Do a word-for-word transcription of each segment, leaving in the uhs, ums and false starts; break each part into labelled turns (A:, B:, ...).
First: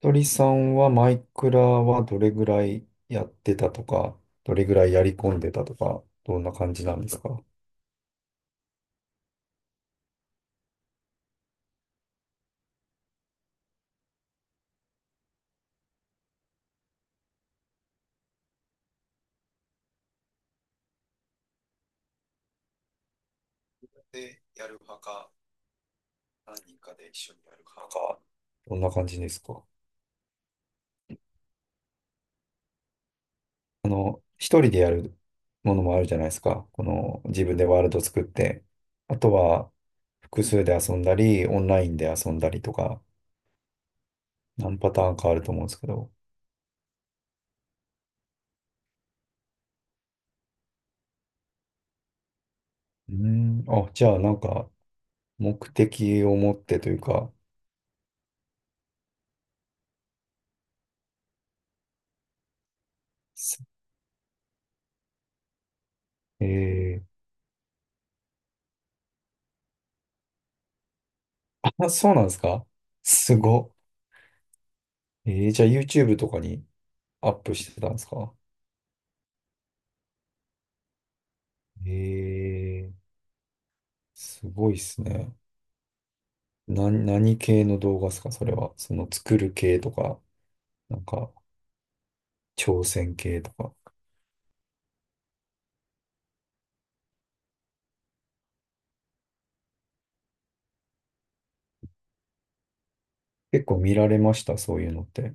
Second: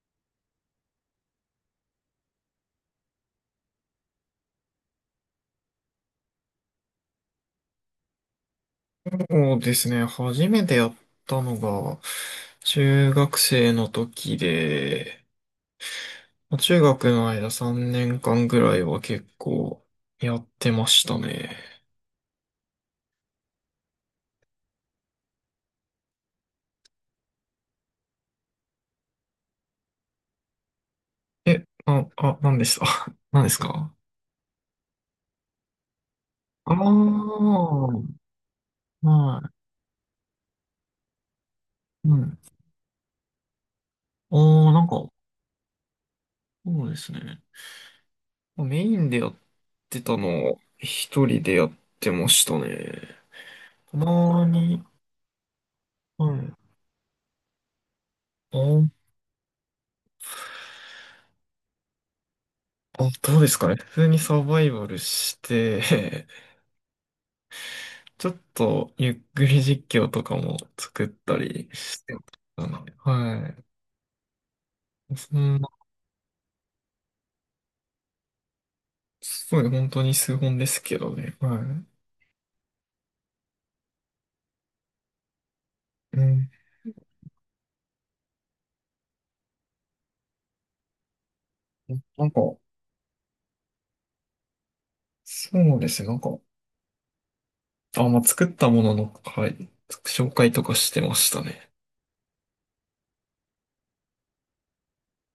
A: 鳥さんはマイクラはどれぐらいやってたとか、どれぐらいやり込んでたとか、どんな感じなんですか？
B: そうですね。初めてやったのが、中学生の時で、中学の間さんねんかんぐらいは結構やってましたね。
A: でやる派か、何人かで一緒にやる派か、どんな感じですか？
B: え、あ、あ、何でした 何です
A: あ
B: か。
A: の、一人でやるものもあるじゃないですか。
B: ああ
A: この
B: ー、
A: 自分でワールド作って。あと
B: はい。
A: は複数で遊んだり、オンラインで
B: う
A: 遊
B: ん。
A: んだりとか、
B: ああ、
A: 何
B: なん
A: パタ
B: か、
A: ーンかあると思うんですけど。
B: そうですね。メインでやってたのを一人でやってましたね。
A: うーん、あ、
B: た
A: じゃあなん
B: ま
A: か
B: に、
A: 目的
B: は
A: を
B: い。
A: 持ってというか、
B: あーあ、どうですかね。普通にサバイバルして、
A: え、
B: ちょっとゆっくり実況とかも作ったり
A: あ、
B: し
A: そ
B: て
A: うなんですか？
B: た。な
A: す
B: は
A: ごっ。
B: い。
A: え
B: そ
A: ー、
B: ん
A: じゃ
B: な、
A: あ YouTube とかにアップしてたんですか？
B: すごい本当に数本ですけどね、は
A: えー、すごいっすね。
B: い。うん。
A: な、何系の動画ですかそれは。その作る系とか、なんか
B: なんか、
A: 挑戦系とか。
B: そうですね、なんか、あ、まあ、作ったものの、はい、紹介とかしてましたね。
A: 結構見られました、そういうのって。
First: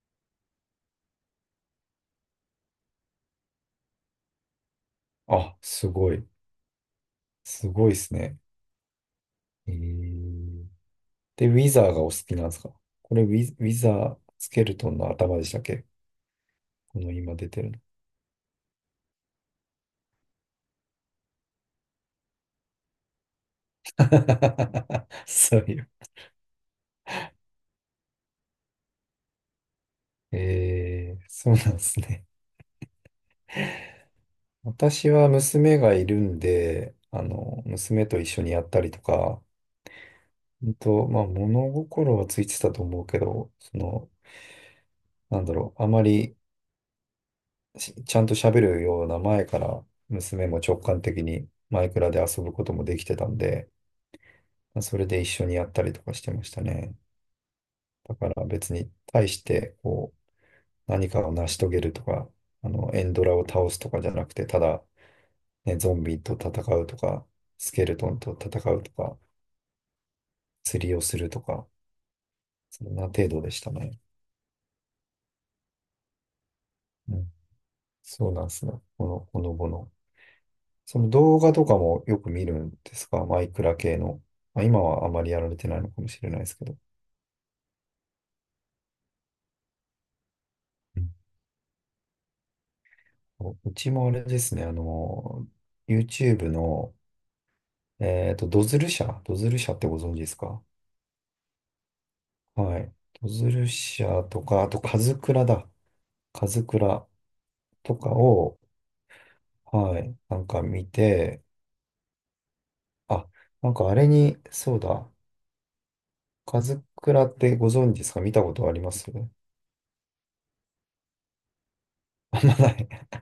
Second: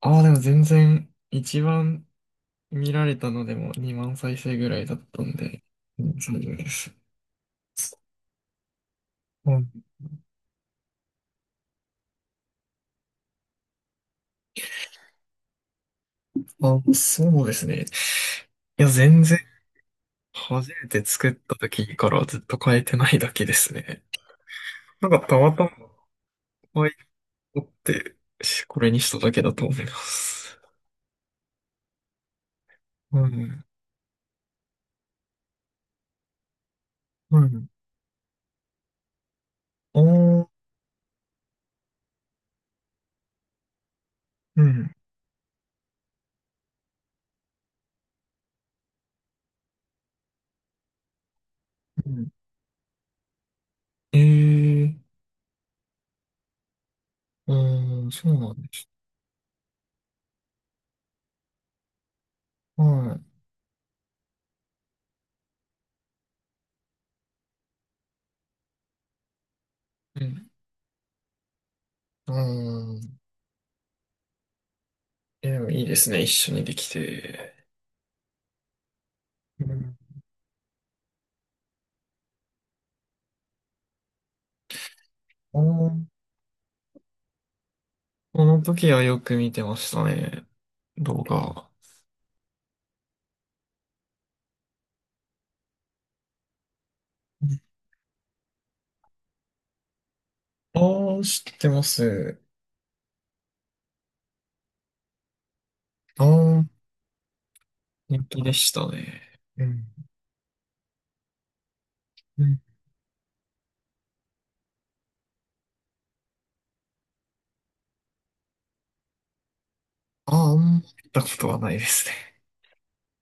B: ああ、でも全然、一番見られたのでもにまん再生ぐらいだったん
A: あ、
B: で、
A: す
B: う
A: ご
B: ん、
A: い。
B: そうです。
A: すごいっすね。
B: うん。
A: えー、で、ウィザーがお好きなんですか？これウィ、ウィザースケルトンの頭でしたっけ？
B: あ、
A: この今
B: そう
A: 出
B: で
A: て
B: す
A: るの。
B: ね。いや、全然初めて作った時からずっと変えてないだけですね。なんかたま
A: そう
B: た
A: いう。
B: ま可愛いと思って、しこれにしただけだと思います。
A: えー、そうなんですね。
B: うん。
A: 私は娘がいるんで、あ
B: う
A: の、
B: ん。
A: 娘と一緒にやったりとか、
B: おー、
A: うんと、まあ、物心はついてたと思うけど、その、
B: うん。
A: なんだろう、あまりしちゃんと喋るような前から、娘も直感的にマイク
B: う
A: ラで
B: ん。
A: 遊ぶこともできてたんで、
B: え
A: まあそ
B: ー、
A: れで一緒にやったりとかしてましたね。
B: うん、
A: だか
B: そう
A: ら
B: なんで
A: 別
B: す。
A: に対して、こう、何かを成し遂げるとか、あの、エン
B: は
A: ドラを倒すとかじゃなくて、ただ、ね、ゾンビと戦うとか、スケルトンと戦うとか、
B: い。うん。
A: 釣りをするとか、
B: う
A: そんな
B: ん。
A: 程度でしたね。
B: え、でもいいですね。一緒にでき
A: うん。
B: て。
A: そうなんですね。この、この
B: う
A: ぼの。
B: ん。
A: その動画とかもよく見るんですかマイクラ系の。まあ、今はあまりやられてない
B: お
A: のか
B: ー、
A: もしれないですけど。
B: この時はよく見てましたね。
A: うん。
B: 動画。
A: うちもあれですね、あの、YouTube の、
B: うん。
A: えっと、ドズル社、ドズル社ってご存知ですか？
B: あー、知ってます。
A: はい。ドズル社とか、あと、カズクラだ。
B: あ
A: カズ
B: ー、
A: クラとか
B: 人気で
A: を、
B: したね。うん。
A: はい、なんか見て、
B: うん。
A: あ、なんかあれに、そうだ、カズクラってご存知ですか？見たことあります？
B: ああ、行ったことはないですね。
A: あんまない。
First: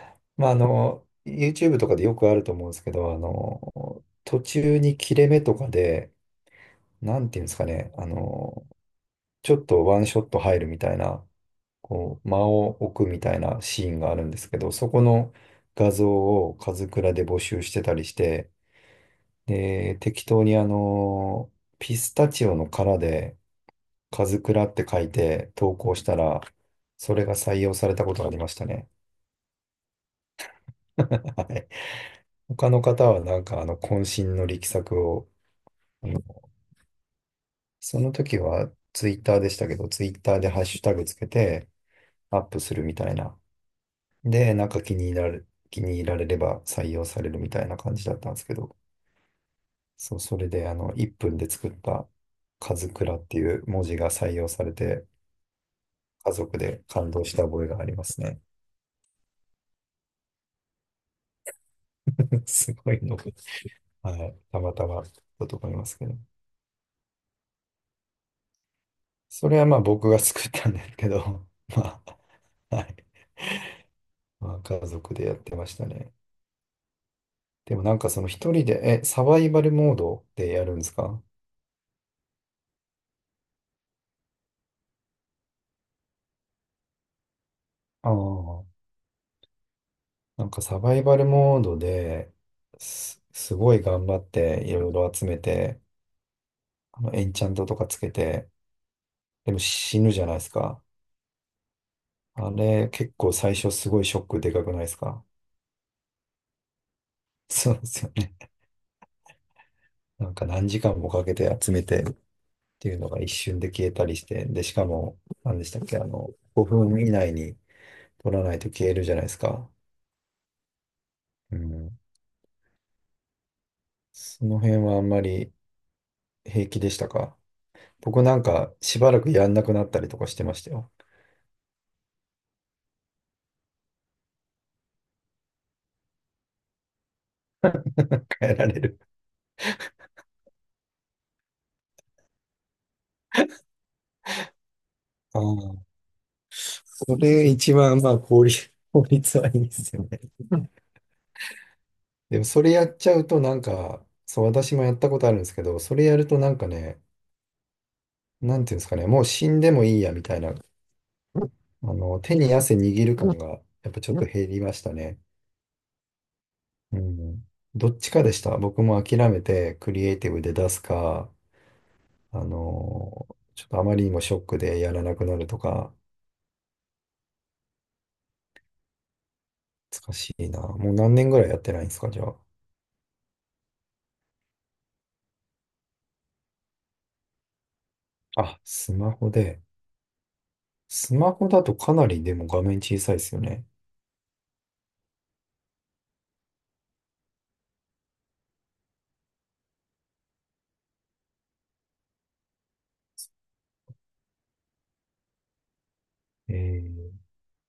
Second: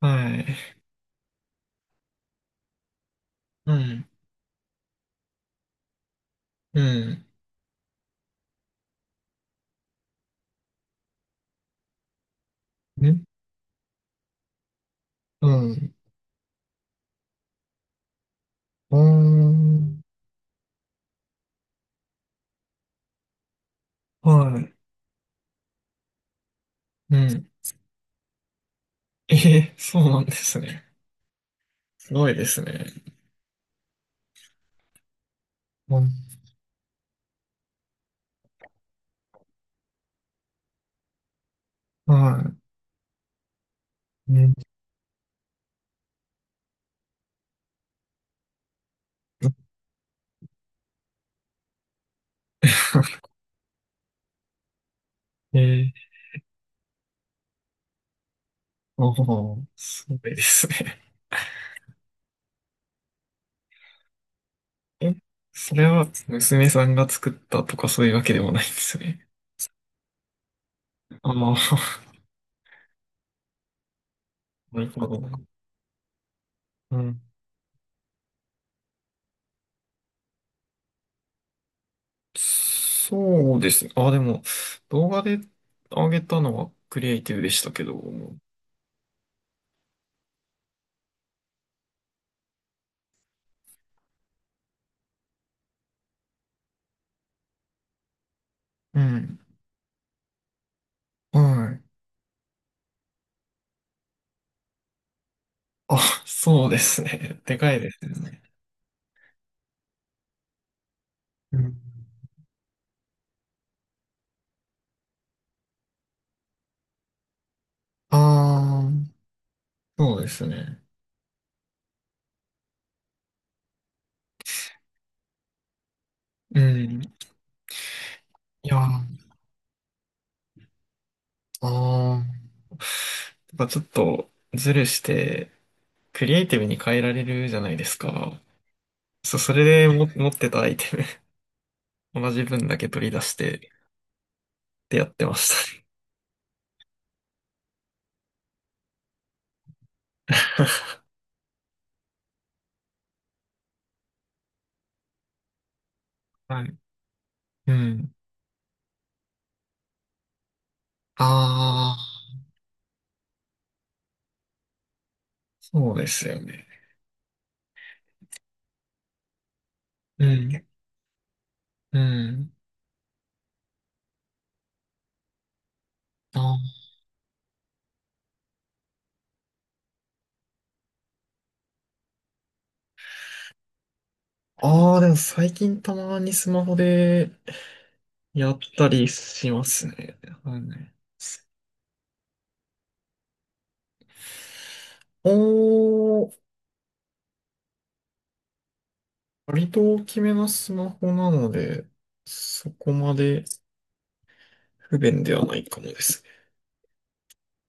B: はい。
A: まあ、あの、YouTube とかでよくあると思うんですけど、あ
B: うん。
A: の、途中に切れ目とかで、
B: う
A: な
B: ん。
A: んていうんですかね、あの、ちょっとワンショット入るみたいな、こう、間を置く
B: ん。
A: みたいなシーンがあるんですけど、そこの
B: う
A: 画
B: ん。
A: 像をカズクラで募集してたりして、
B: うん。うー
A: で、
B: ん。
A: 適当にあの、ピスタチオの殻で、カズク
B: は
A: ラっ
B: い。
A: て書いて投稿したら、そ
B: う
A: れが
B: ん。
A: 採用されたことがありましたね。
B: えー、そうなんですね。
A: はい。
B: すごいです
A: 他の
B: ね。
A: 方はなんかあの渾身の力作を、
B: う
A: あ
B: ん。
A: の、その時はツイッターでしたけど、ツイッターでハッシュタグつけてアッ
B: は
A: プするみたいな。
B: い。うん。
A: で、なんか気に入られ、気に入られれば採用されるみたいな感じだったんですけど、そう、それであのいっぷんで作ったカズクラ っていう文字が採用されて、
B: ええ、
A: 家族で感動した覚えがありますね。
B: おー、すごいですね。
A: すごいの。はい、たまたま
B: え、
A: だと思
B: そ
A: い
B: れ
A: ます
B: は
A: けど。
B: 娘さんが作ったとかそういうわけでもないんですね。
A: それはまあ僕が作ったんですけ
B: あ
A: ど、
B: あ、
A: まあ、はい。まあ
B: な
A: 家
B: るほ
A: 族でやっ
B: ど。
A: てましたね。
B: うん。
A: でもなんかその一人で、え、サバイバルモードでやるんですか？
B: そうですね。あ、でも、動画で上げたのはクリエイティブでしたけど
A: ああ
B: も。
A: ー、なんかサバイバルモードで、す、すごい頑張っていろいろ集めて、あのエンチャントとかつけて、
B: うん。
A: でも死ぬじゃないですか。
B: はい。
A: あれ結構最初すごいショックでかくないですか？
B: あ、そうですね。でか
A: そ
B: い
A: うで
B: です
A: す
B: よ
A: よね。
B: ね。
A: なんか何時間もかけ
B: う
A: て集
B: ん。
A: めてていうのが一瞬で消えたりして、で、しかも、何でしたっけ、あの、ごふん以内に取らないと
B: ああ、
A: 消えるじゃないですか。
B: そうですね。
A: うん。その辺はあんまり
B: う
A: 平気でし
B: ん。
A: た
B: い
A: か？僕なんか
B: や、
A: し
B: あ
A: ばらくやんなくなったりとかしてましたよ。
B: あ、やっぱちょっとズルして、クリエイティブに変えられるじゃないですか。
A: 変えられる。
B: そう、それでも持ってたアイテム、同じ分だけ取り出して、ってやってま
A: あ
B: し
A: あ、
B: たね。
A: それ一番、まあ、効率、効率はいいですよね。でもそれやっちゃうとなんか、そう、私もやったことあるんですけど、それやると なん
B: は
A: か
B: い。
A: ね、
B: うん。
A: なんていうんですかね、もう死んでもいいやみたいな、あ
B: あ
A: の、
B: あ、
A: 手に汗握る感がやっぱちょっと減りましたね。
B: そうですよね。
A: うん。どっちかでした。僕も諦めてクリエイ
B: う
A: ティブで
B: ん。
A: 出すか、
B: う
A: あ
B: ん。
A: のーちょっとあまりにもショックでやらなくなるとか、
B: あー、
A: 難しいな。もう何年ぐらいやってないんですか、じゃあ。
B: あー、でも最近たまにスマホで、やっ
A: あ、
B: た
A: ス
B: り
A: マホ
B: し
A: で。
B: ますね。はいね。
A: スマホだとかなりでも画面小さいですよね。
B: おー、割と大きめなスマホなので、そこまで不便ではないかもですね。
A: えー、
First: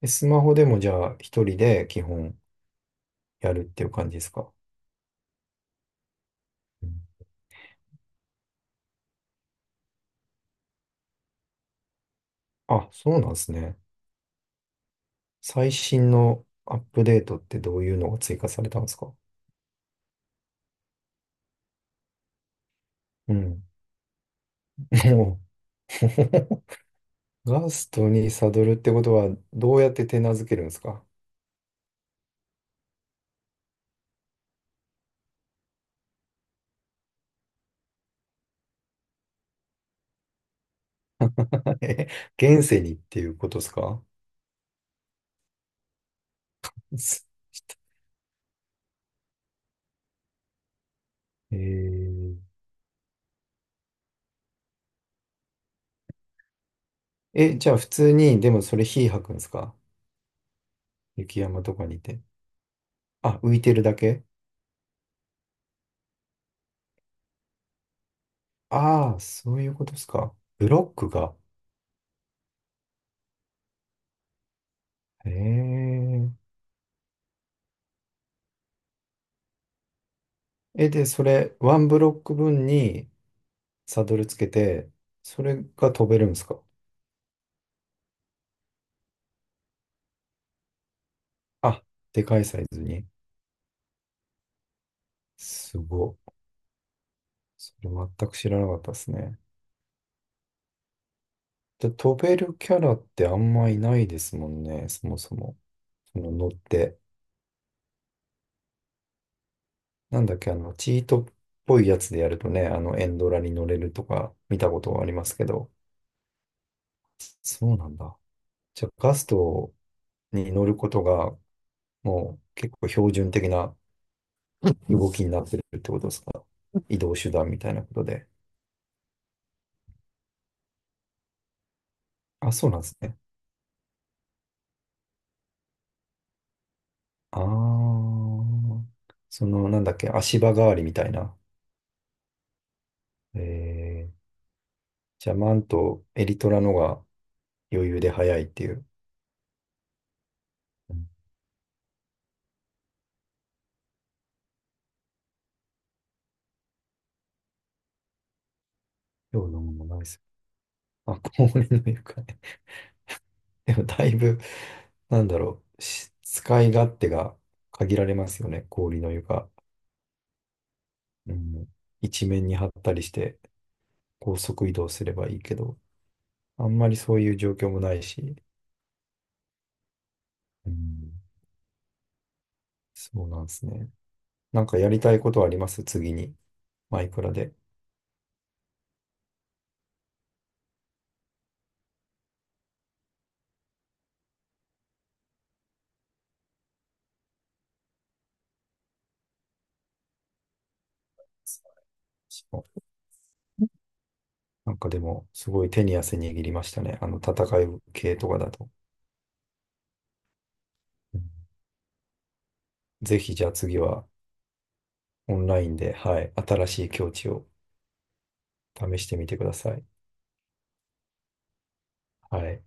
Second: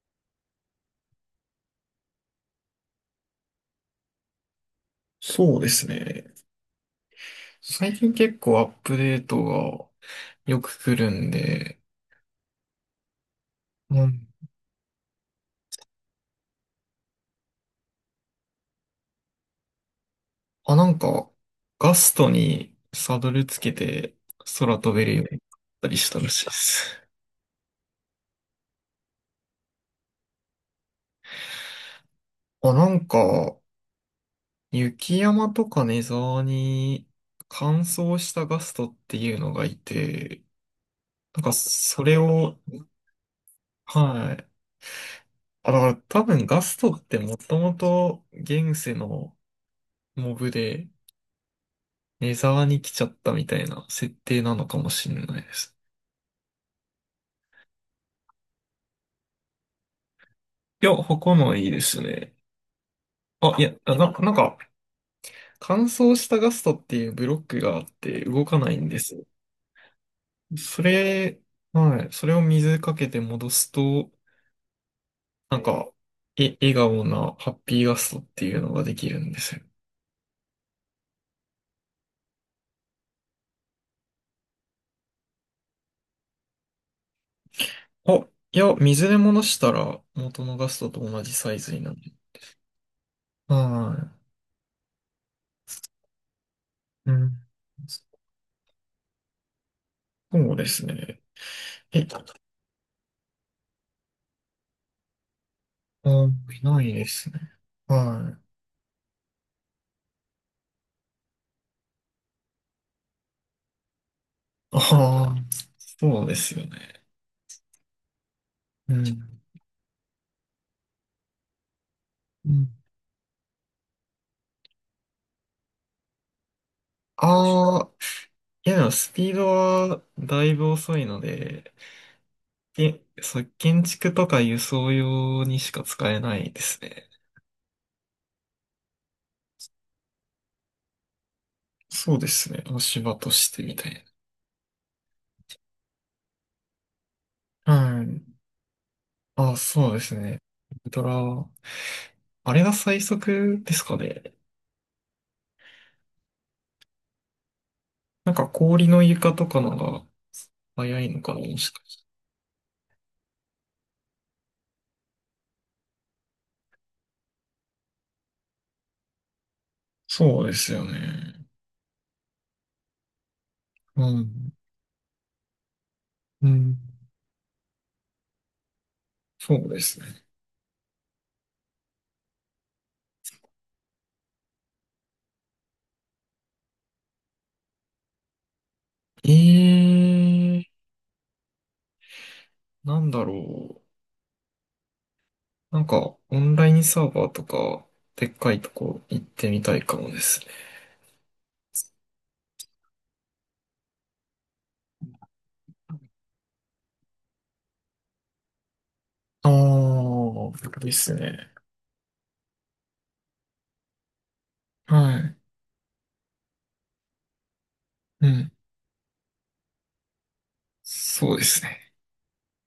A: えスマホでもじゃあ一人で基本やるっていう感じですか。
B: そうですね。
A: うん。
B: 最近結構アップデートがよく来るんで、
A: あ、そうなんですね。
B: うん。
A: 最新のアップデートってどういうのが追加されたんですか？
B: あ、なんか、ガストにサド
A: う
B: ルつ
A: ん。
B: けて空飛べるようになっ
A: も
B: た
A: う。
B: りしたらしいです。
A: ガストにサドルってことは、どうやって手なずけるんですか？
B: あ、なんか、雪山とかネザーに乾燥したガストっていうのがいて、なんか そ
A: え、
B: れを、
A: 現世にっていうことですか？
B: はい。あ、だから多分ガストって
A: す、
B: もともと現世のモブで
A: え
B: ネ
A: ー、
B: ザーに来ちゃったみたいな設定なのかもしれないです。
A: え、じゃあ普通に、でもそれ火吐くんですか？
B: いや、他
A: 雪
B: の
A: 山
B: いい
A: と
B: で
A: かに
B: す
A: いて。
B: ね。
A: あ、浮
B: あ、い
A: いて
B: や、
A: る
B: あ
A: だ
B: な、
A: け。
B: なんか乾燥したガストっていうブロックがあって動かないんで
A: あ
B: す
A: あ
B: よ。
A: そういうことですか。ブ
B: そ
A: ロックが。
B: れ、はい。それを水かけて戻すと、
A: え
B: なんか、
A: ー、
B: え、笑顔なハッピーガストっていうのができるんですよ。
A: え、で、それ、ワンブロック分にサドルつけて、それが飛べるんですか？
B: あ、いや、水で戻したら元のガストと同じサイズに
A: あ、
B: なる。
A: でかいサイズに。
B: は
A: すご。
B: い。うん。
A: それ全く知らなかったですね。
B: そうですね。
A: で、
B: え、
A: 飛べるキャラってあんまいないですもんね、そもそも。そ
B: あ、
A: の乗っ
B: いない
A: て。
B: ですね。はい。
A: なんだっけ、あの、チートっぽいやつでやるとね、あの、エンドラに乗れるとか見たことがありま
B: ああ、
A: すけど。
B: そうですよね。
A: そうなんだ。じゃあ、
B: う
A: ガス
B: ん。
A: トに乗ることが、もう
B: う
A: 結
B: ん。
A: 構標準的な動きになってるってことですか？移動手段みたいな
B: ああ、
A: ことで。
B: いやでもスピードはだいぶ遅いので、
A: あ、そうなんです
B: け、
A: ね。
B: そう建築とか輸送用にしか使えないですね。
A: ああ、その、なんだっけ、足場代わりみたいな。
B: そうですね。足場と
A: え
B: してみたいな。
A: ー、じゃあ、マント、エリトラのが、余裕
B: は
A: で
B: い。
A: 早いっていう。
B: あ、そうですね。ウル
A: う
B: ト
A: ん。
B: ラ、あれが最速ですかね。なんか氷の床
A: よ
B: と
A: うな
B: か
A: も
B: の
A: のない
B: が
A: です。
B: 早い
A: あ、
B: のかな、
A: 氷
B: もしか
A: の
B: して。
A: 床ね。でもだいぶ、なんだろう、し使い勝手が限られますよね、氷の床。
B: そうですよ
A: う
B: ね。
A: ん、一面に張ったりして、
B: う
A: 高
B: ん。
A: 速移動すればいいけど、
B: う
A: あん
B: ん。
A: まりそういう状況もないし、
B: そうですね。
A: うん、そうなんですね。なんかやりたいことはあります次に。マイクラで。
B: ええー、なんだろう。なんか、オンラインサーバーとか、でっかいとこ行ってみたいかもですね。
A: なんかでも、すごい手に汗握りましたね。あの、戦い系とかだと。
B: ああ、です
A: うん。
B: ね。
A: ぜひじゃあ次は
B: は
A: オ
B: い。
A: ンラインで、はい、新しい境地を
B: うん。
A: 試してみてください。
B: そうですね。
A: はい。